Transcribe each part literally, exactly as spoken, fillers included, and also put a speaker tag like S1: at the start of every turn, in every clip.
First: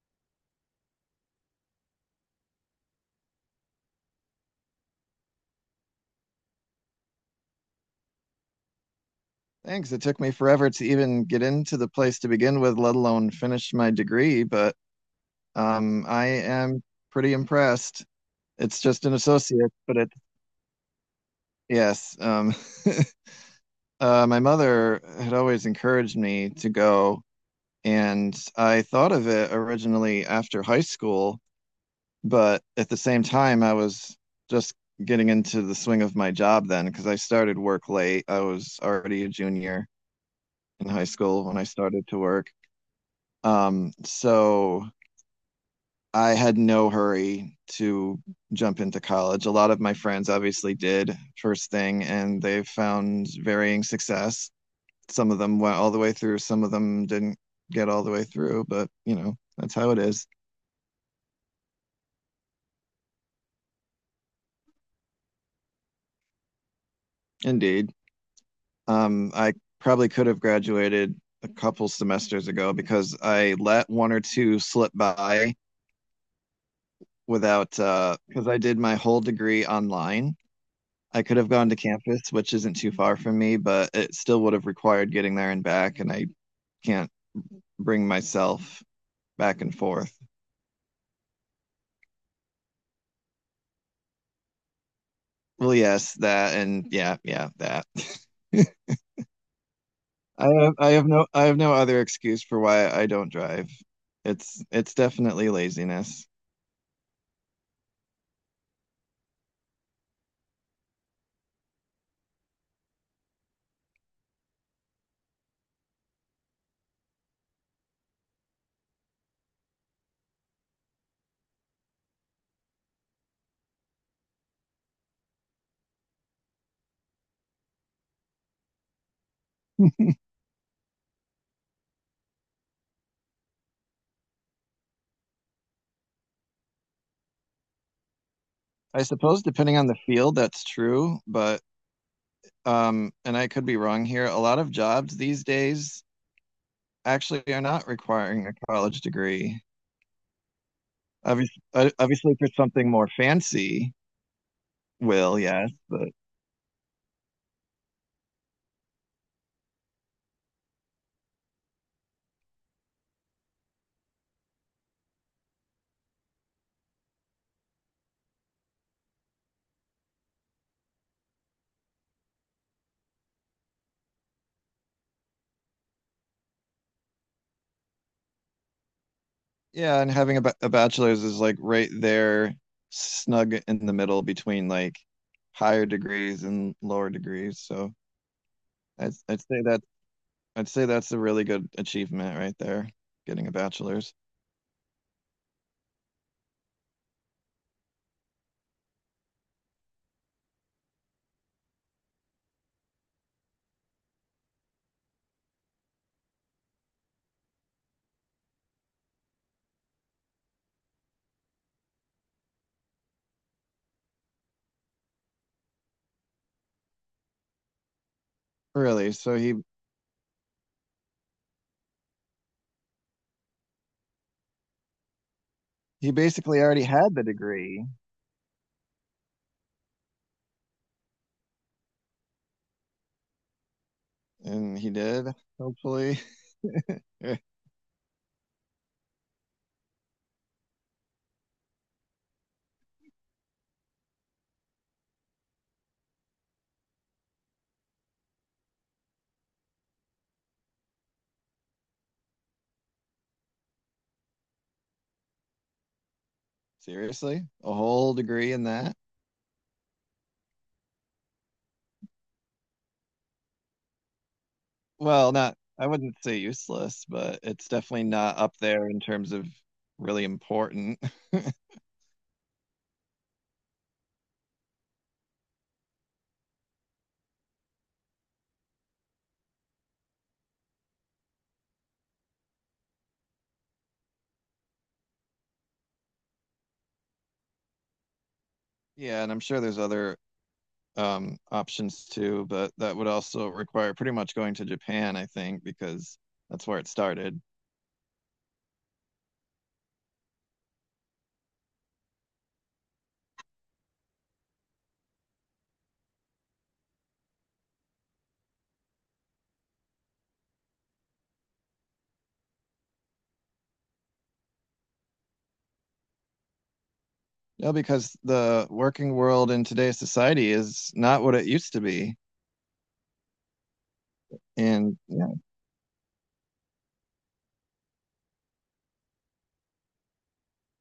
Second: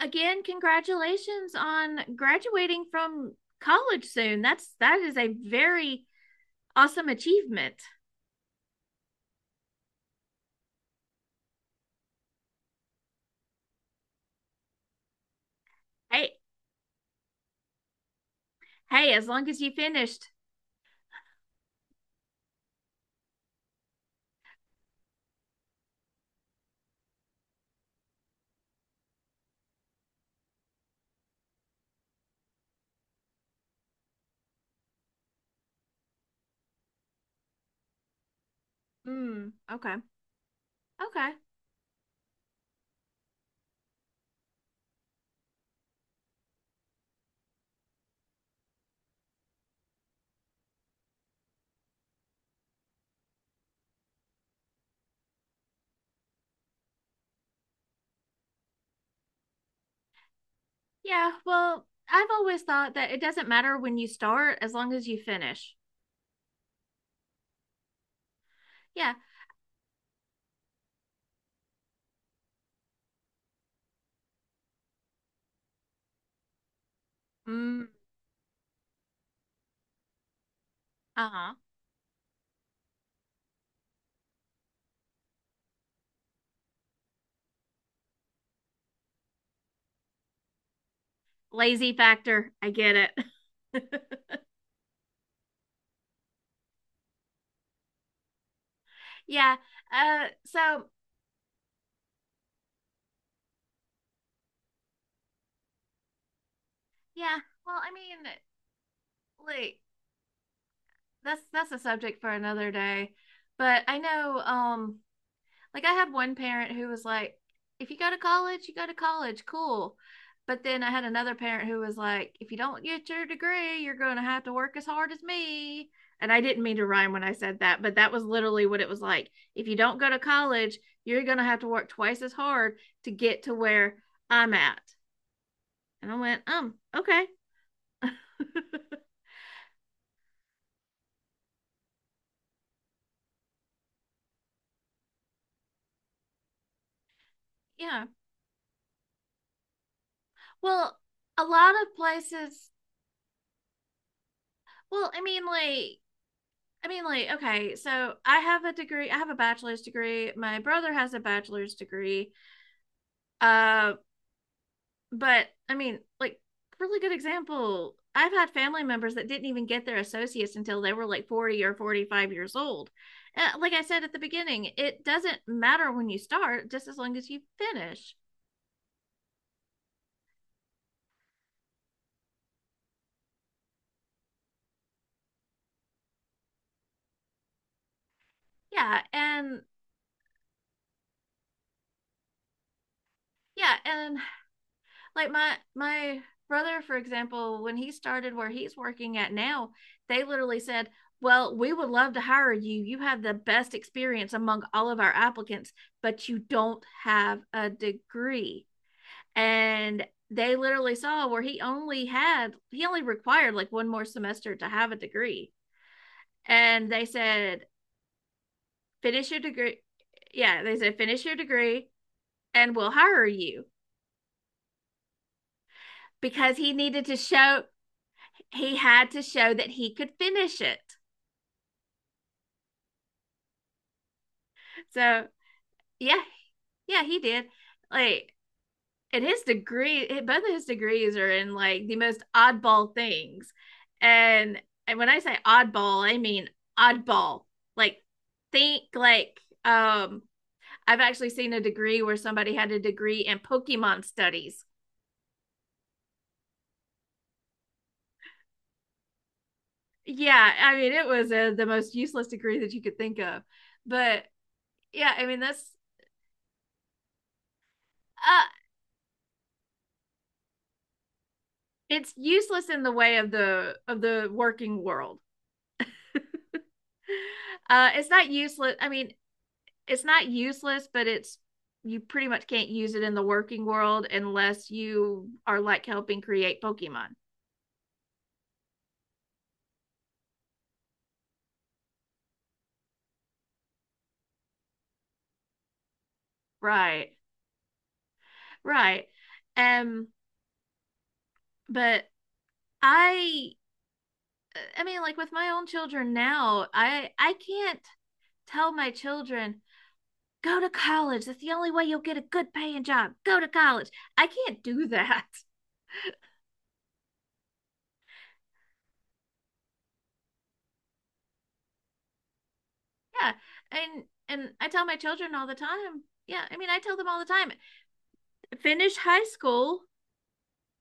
S1: Again, congratulations on graduating from college soon. That's that is a very awesome achievement.
S2: Thanks. It took me forever to even get into the place to begin with, let alone finish my degree, but um, I
S1: Hey,
S2: am pretty impressed. It's just
S1: hey,
S2: an
S1: as long as you
S2: associate, but it,
S1: finished.
S2: yes. Um, uh, my mother had always encouraged me to go, and I thought of it originally after high school, but at the same time, I was just getting into the swing of my job then because I started work late. I was already a
S1: Mm,
S2: junior
S1: okay.
S2: in high
S1: Okay.
S2: school when I started to work. Um, so I had no hurry to jump into college. A lot of my friends obviously did first thing, and they found varying success. Some of them went all the way through, some of them didn't get all the way through, but you know, that's how it is.
S1: Yeah, well, I've always thought that it doesn't matter when you start as long as you finish.
S2: Indeed.
S1: Yeah.
S2: Um, I probably could have graduated a couple semesters ago because I let one or two slip by without,
S1: Mm,
S2: uh, because I did my whole degree online. I could have
S1: uh-huh.
S2: gone to campus, which isn't too far from me, but it still would have required getting there and back, and I can't bring myself back and forth.
S1: Lazy factor. I get it.
S2: Well, yes, that and yeah, yeah, that.
S1: Yeah. Uh
S2: I have
S1: so
S2: I have no I have no other excuse for why I don't drive. It's it's definitely laziness.
S1: yeah, well, I mean, like that's that's a subject for another day. But I know um Like I had one parent who was like, if you go to college, you go to college, cool. But then I had another parent who was like, if you don't get your degree, you're going to have to work as hard as me. And I didn't mean to rhyme when I said that, but that was literally what it was like. If you don't go to college, you're going to have to work twice as hard to get to where I'm at. And I went, um, okay.
S2: I suppose depending on the field, that's true, but um, and I could be wrong here. A lot of jobs these days actually are not
S1: Yeah.
S2: requiring a college degree.
S1: Well, a
S2: Obviously,
S1: lot of
S2: obviously for
S1: places,
S2: something more fancy,
S1: well, I
S2: will,
S1: mean,
S2: yes,
S1: like
S2: but
S1: I mean, like, okay, so I have a degree. I have a bachelor's degree. My brother has a bachelor's degree. Uh, but I mean, like, really good example. I've had family members that didn't even get their associates until they were like forty or forty-five years old. Uh, like I said at the beginning, it doesn't matter when you start, just as long as you finish.
S2: yeah, and having a, ba- a bachelor's is like right there, snug in the middle between like higher degrees and lower degrees. So
S1: Yeah.
S2: I'd, I'd
S1: And
S2: say that I'd say that's a really good achievement right there, getting a
S1: yeah.
S2: bachelor's.
S1: And like my my brother for example when he started where he's working at now they literally said, well, we would love to hire you, you have the best experience among all of our applicants, but you don't have a degree. And they literally saw where he only had he only required like one more semester to have a degree, and they said
S2: Really,
S1: finish
S2: so
S1: your
S2: he
S1: degree. Yeah, they said finish your degree and we'll hire you,
S2: he
S1: because
S2: basically
S1: he
S2: already
S1: needed
S2: had
S1: to
S2: the
S1: show,
S2: degree,
S1: he had to show that he could finish it.
S2: and he
S1: So
S2: did, hopefully.
S1: yeah, yeah, he did. Like, and his degree, eh, both of his degrees are in like the most oddball things. And and when I say oddball, I mean oddball. Like, think like um. I've actually seen a degree where somebody had a degree in Pokemon studies.
S2: Seriously, a whole degree in that?
S1: Yeah, I mean it was a, the most useless degree that you could think of. But yeah, I
S2: Well,
S1: mean
S2: not
S1: that's
S2: I wouldn't say useless, but it's definitely not
S1: uh,
S2: up there in terms of really important.
S1: it's useless in the way of the of the working world. Uh, it's not useless. I mean, it's not useless, but it's, you pretty much can't use it in the working world unless you are like helping create Pokemon.
S2: Yeah, and I'm sure there's other um, options too, but that would also require pretty much going to Japan, I think, because that's where it
S1: Right.
S2: started.
S1: Right. Um, but I I mean, like with my own children now, I I can't tell my children go to college. That's the only way you'll get a good paying job. Go to college. I can't do that.
S2: Yeah, because the working world in today's society is not what it used to be.
S1: Yeah, and and I tell my
S2: And yeah,
S1: children all the time, yeah, I mean I tell them all the time, finish high school,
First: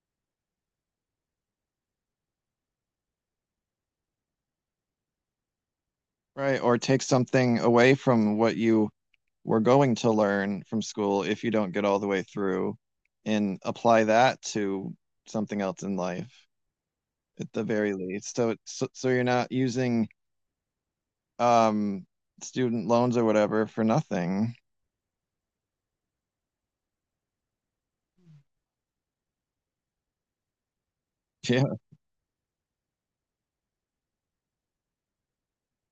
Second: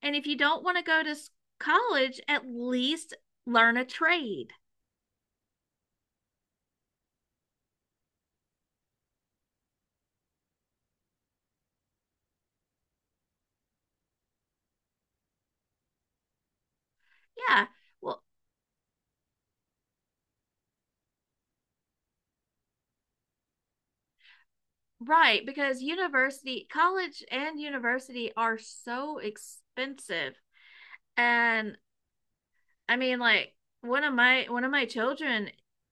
S1: and if you don't want to go to college, at least learn a trade.
S2: right, or take something away from what you were going to learn from school if you don't get all the way through and apply that to something else in life at the
S1: Yeah,
S2: very
S1: well,
S2: least. So, so, so you're not using um student loans or whatever for nothing.
S1: right, because university college and university are so expensive.
S2: Yeah.
S1: And I mean, like one of my one of my children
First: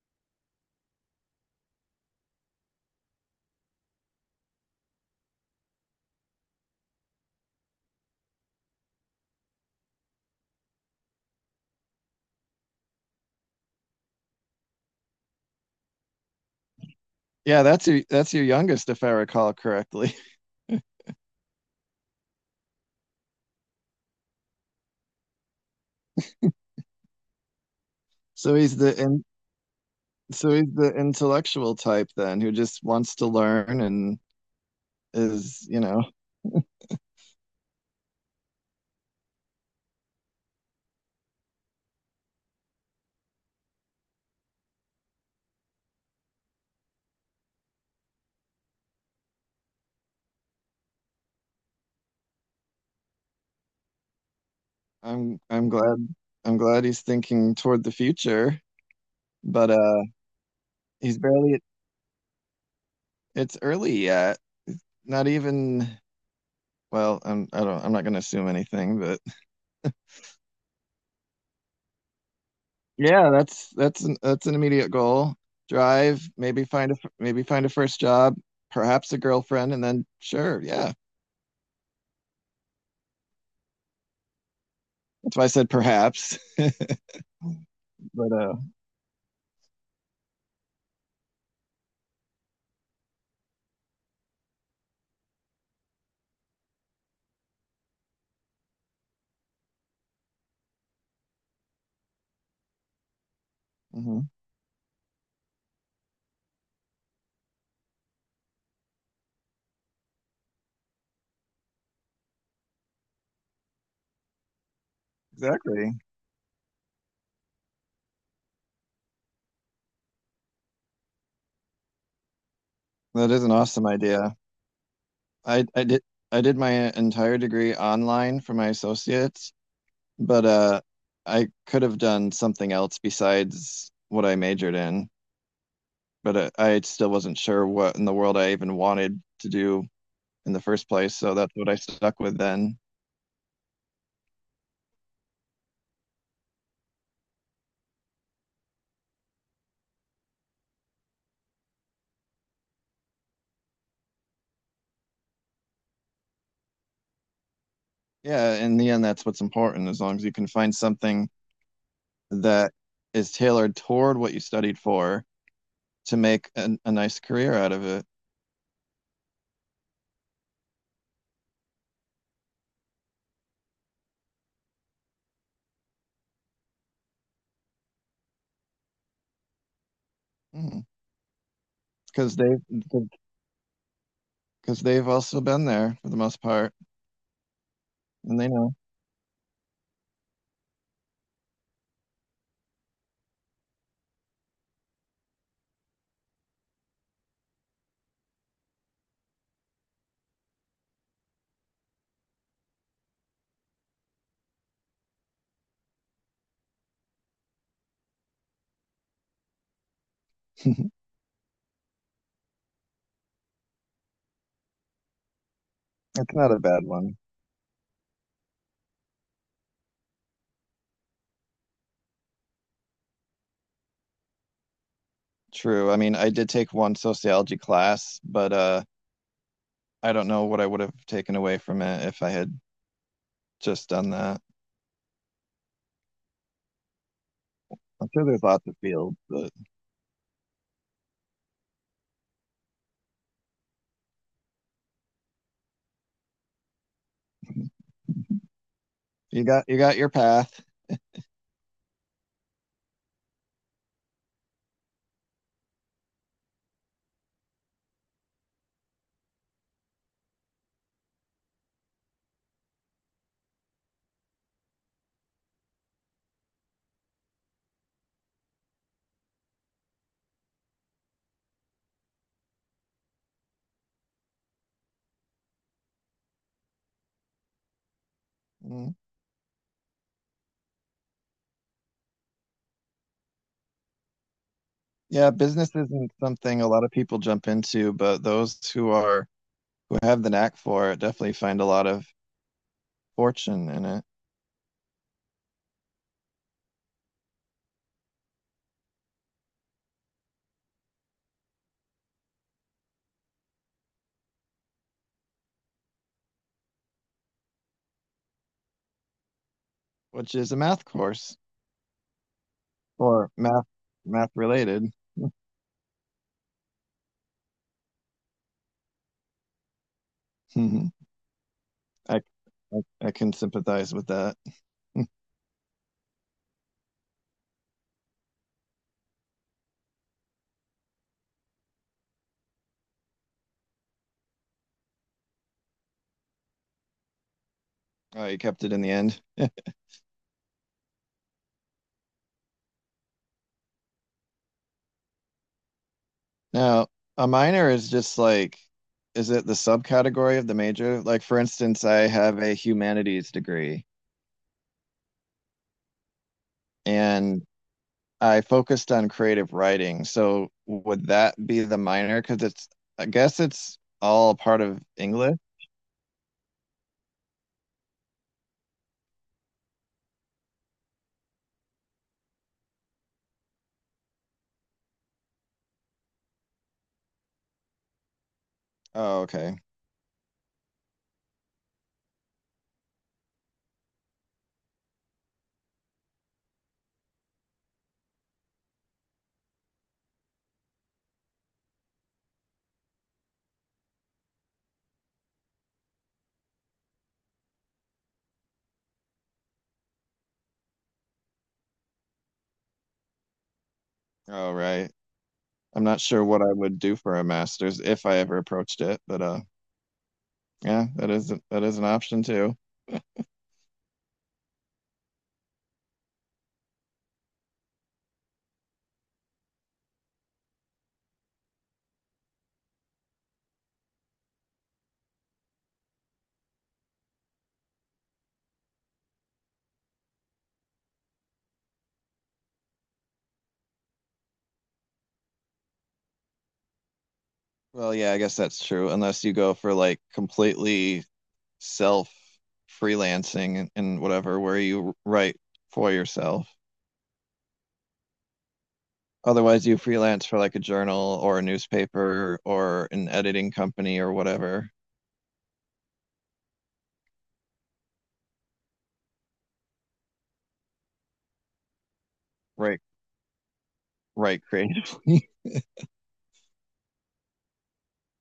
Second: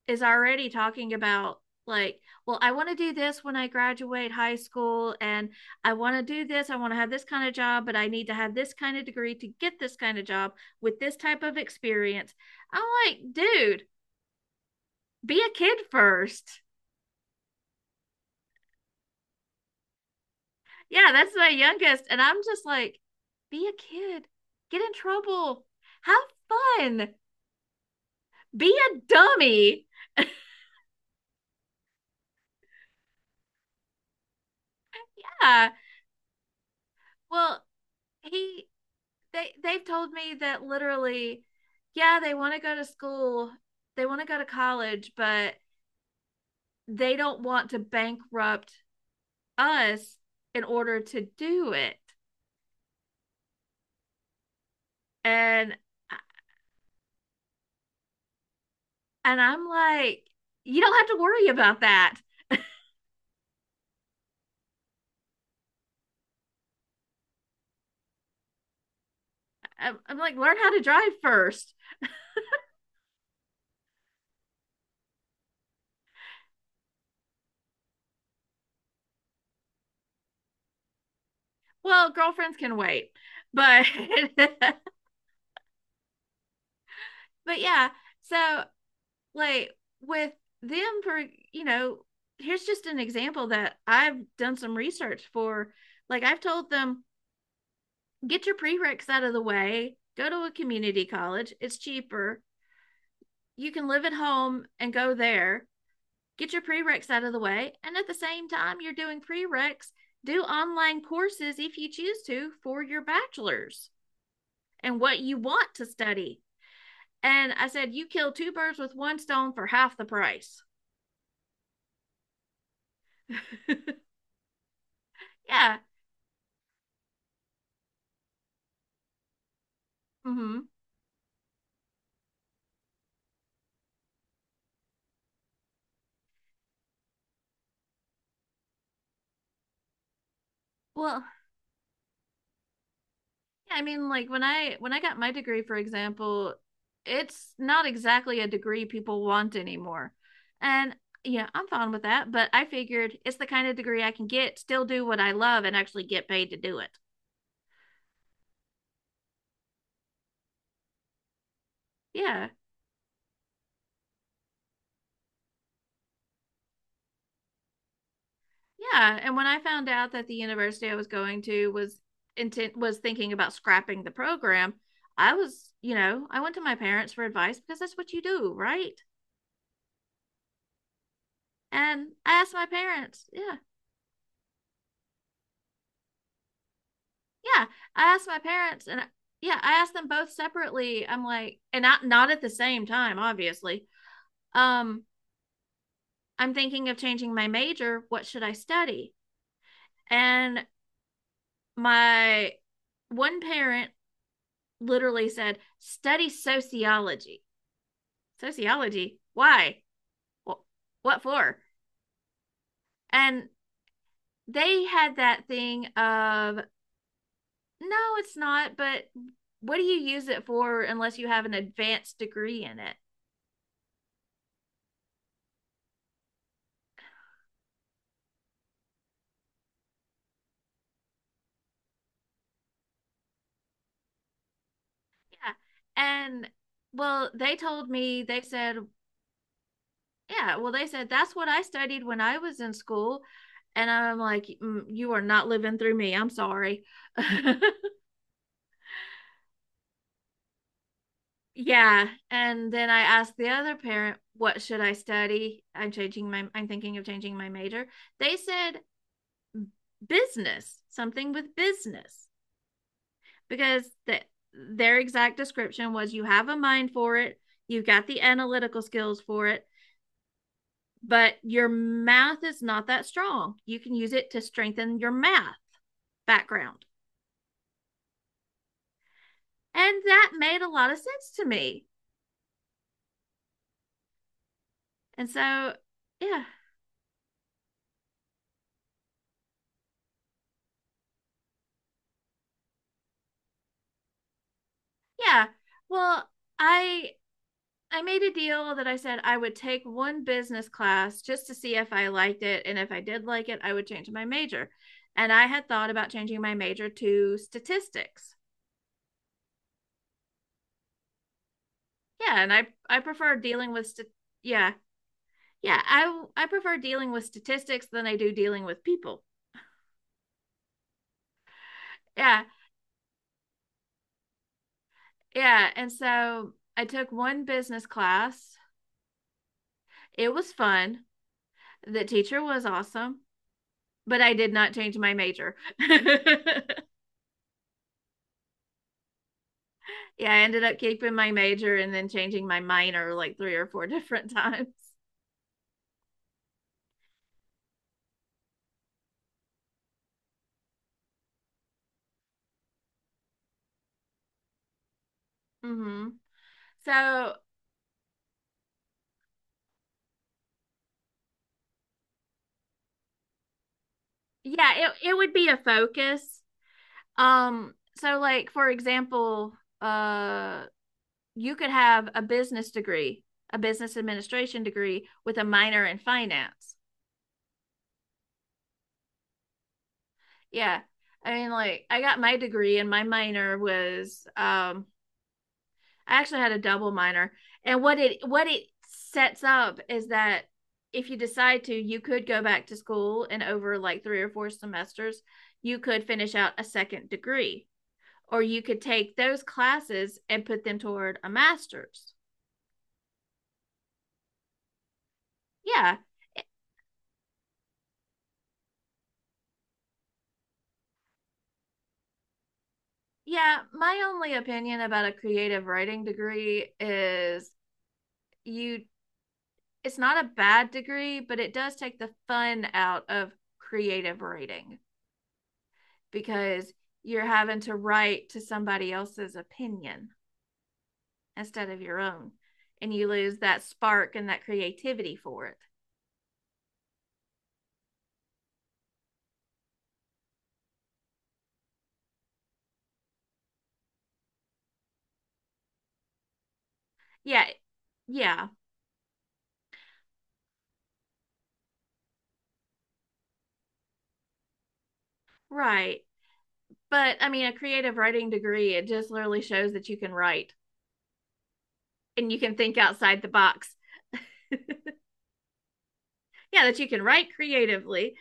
S1: is already talking about, like, well, I want to do this when I graduate high school, and I want to do this. I want to have this kind of job, but I need to have this kind of degree to get this kind of job with this type of experience. I'm like, dude, be a kid first.
S2: Yeah, that's your that's your youngest if I recall correctly.
S1: Yeah, that's my youngest, and I'm just like, be a kid, get in trouble, have fun,
S2: So
S1: be
S2: he's
S1: a
S2: the in,
S1: dummy.
S2: so he's the intellectual type then who just wants to learn and is,
S1: Yeah.
S2: you know,
S1: Well, he they, they've told me that literally, yeah, they want to go to school, they want to go to college, but they don't want to bankrupt us in order to do it.
S2: I'm I'm
S1: And
S2: glad I'm glad he's thinking toward the future,
S1: and I'm
S2: but uh
S1: like, you don't have
S2: he's
S1: to worry
S2: barely
S1: about that.
S2: It's early yet. Not even well, I'm I don't I'm not gonna assume anything, but
S1: I'm, I'm like, learn how to drive first.
S2: yeah, that's that's an that's an immediate goal. Drive, maybe find a maybe find a first job, perhaps a girlfriend, and then sure, yeah.
S1: Well, girlfriends can wait, but but
S2: That's why I said perhaps.
S1: yeah.
S2: But uh,
S1: So like with them for you know here's just an example that I've done some research for. Like I've told them, get your prereqs out of the way, go to a community college, it's cheaper, you can live at
S2: mhm.
S1: home and go there, get your prereqs out of the way, and at the same time you're doing prereqs, do online courses if you choose to for your bachelor's and what you want to
S2: Exactly.
S1: study. And I said you kill two birds with one stone for half the price.
S2: That is an awesome idea. I
S1: Yeah.
S2: I did I did my entire degree online for my associates, but
S1: Hmm.
S2: uh, I could have done something else besides what I majored in. But uh, I still wasn't sure what in the world I even wanted to do in the first place,
S1: Well,
S2: so that's what I stuck with then.
S1: yeah, I mean, like when I when I got my degree, for example, it's not exactly a degree people want anymore. And yeah, I'm fine with that, but I figured it's the kind of degree I can get, still do what I love, and actually get paid to do it.
S2: Yeah, in the end, that's what's important. As long as you can find something
S1: Yeah.
S2: that is tailored toward what you studied for to make an, a nice career out of it,
S1: Yeah. And when I found out that the university I was going to was intent was thinking about scrapping the program, I was, you know, I went to my parents for advice because that's what you do, right? And I
S2: because
S1: asked
S2: they
S1: my parents, yeah.
S2: because they've also been there for the most part,
S1: Yeah, I asked my
S2: and they know.
S1: parents, and I- yeah, I asked them both separately. I'm like, and not not at the same time, obviously. Um, I'm thinking of changing my major. What should I study? And my one parent literally said, "Study sociology." Sociology? Why? Well,
S2: It's
S1: what for? And they had that thing
S2: not
S1: of,
S2: a bad one.
S1: no, it's not, but what do you use it for unless you have an advanced degree in it?
S2: True. I mean, I did take one sociology class, but uh, I don't know what I would have taken away from it if I had just done that.
S1: Yeah. And well, they told
S2: I'm
S1: me,
S2: sure
S1: they
S2: there's lots of
S1: said,
S2: fields, but
S1: yeah, well, they said that's what I studied when I was in school. And I'm like, "Mm, you are not living through me. I'm sorry."
S2: you got you got your path.
S1: Yeah. And then I asked the other parent, what should I study? I'm changing my, I'm thinking of changing my major. They said business, something with business, because that, their exact description was, you have a mind for it, you've got the analytical skills for it, but your math is not that strong. You can use it to strengthen your math background.
S2: Mm.
S1: And that made a lot of sense to me. And
S2: Yeah, business
S1: so,
S2: isn't
S1: yeah.
S2: something a lot of people jump into, but those who are who have the knack for it definitely find a lot of fortune in it,
S1: Yeah. Well, I I made a deal that I said I would take one business class just to see if I liked it, and if I did like it, I would change my major. And I had thought about changing my major to statistics.
S2: which is a math course
S1: Yeah, and I I
S2: or
S1: prefer
S2: math
S1: dealing with st-
S2: math
S1: yeah.
S2: related.
S1: Yeah, I I prefer dealing with statistics than I do dealing with people.
S2: I, I
S1: Yeah.
S2: I can sympathize with that.
S1: Yeah. And so I took one business class. It was fun. The teacher was awesome, but I did not change my major. Yeah.
S2: Oh, you kept it in the end.
S1: I ended up keeping my major and then changing my minor like three or four different times.
S2: Now, a minor is just like, is it the subcategory of the major? Like, for instance, I have a humanities degree,
S1: Hmm. So,
S2: and I focused on creative writing. So would that be the minor? Because it's, I guess it's all part
S1: yeah,
S2: of
S1: it, it would
S2: English.
S1: be a focus. Um, so like for example, uh, you could have a business degree, a business administration degree with a minor in finance.
S2: Oh, okay.
S1: Yeah, I mean like I got my degree and my minor was um I actually had a double minor, and what it what it sets up is that if you decide to, you could go back to school and over like three or four semesters you could finish out a second degree, or you could take those classes and put them toward a master's.
S2: Oh, right. Right. I'm
S1: Yeah.
S2: not sure what I would do for a master's if I ever approached it, but uh, yeah, that is that is an option too.
S1: Yeah, my only opinion about a creative writing degree is, you it's not a bad degree, but it does take the fun out of creative writing, because you're having to write to somebody else's opinion instead of your own. And you lose that spark and that creativity for it.
S2: Well, yeah, I guess that's true, unless you go for like completely self freelancing and, and whatever, where you write for yourself.
S1: Yeah. Yeah.
S2: Otherwise, you freelance for like a journal or a newspaper or an editing company or whatever.
S1: Right. But I mean, a creative writing degree, it just literally shows that you can write and you can think
S2: Right,
S1: outside the box.
S2: right, creative.
S1: Yeah, that you can write creatively.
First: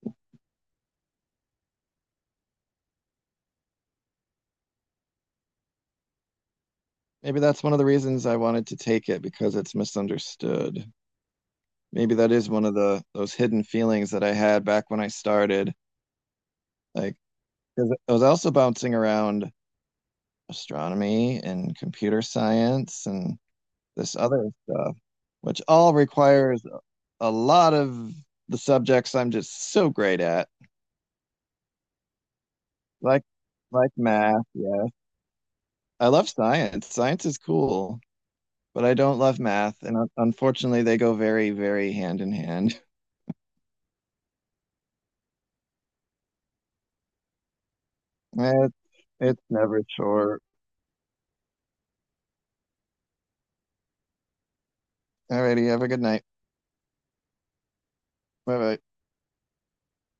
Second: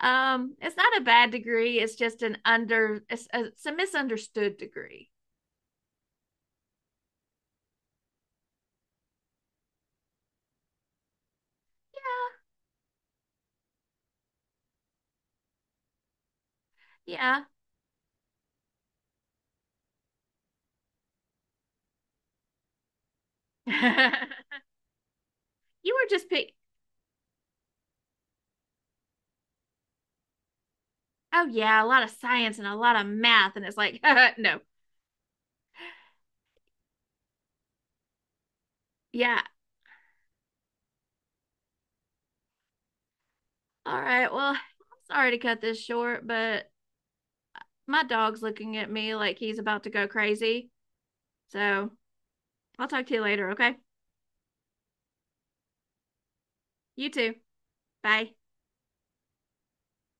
S1: Um, it's not a bad degree. It's just an under, it's a, it's a misunderstood degree.
S2: Maybe that's one of the reasons I wanted to take it because it's misunderstood. Maybe that
S1: Yeah,
S2: is one of the those hidden feelings that I had back when I started. Like,
S1: yeah.
S2: 'cause I was also bouncing around astronomy and computer science and
S1: You were
S2: this other stuff, which all
S1: just pick,
S2: requires a lot of the subjects I'm just so great at,
S1: oh yeah, a lot of science and a lot of
S2: like
S1: math and it's
S2: like
S1: like
S2: math.
S1: no.
S2: Yeah, I love science. Science is cool, but I don't love
S1: Yeah.
S2: math, and un- unfortunately, they go very, very hand in hand.
S1: All right. Well, I'm sorry to cut this short, but my dog's
S2: Eh,
S1: looking at me like
S2: it's
S1: he's
S2: never
S1: about to go
S2: short.
S1: crazy. So, I'll talk to you later, okay?
S2: Alrighty, have a good night.
S1: You too. Bye.
S2: Bye bye.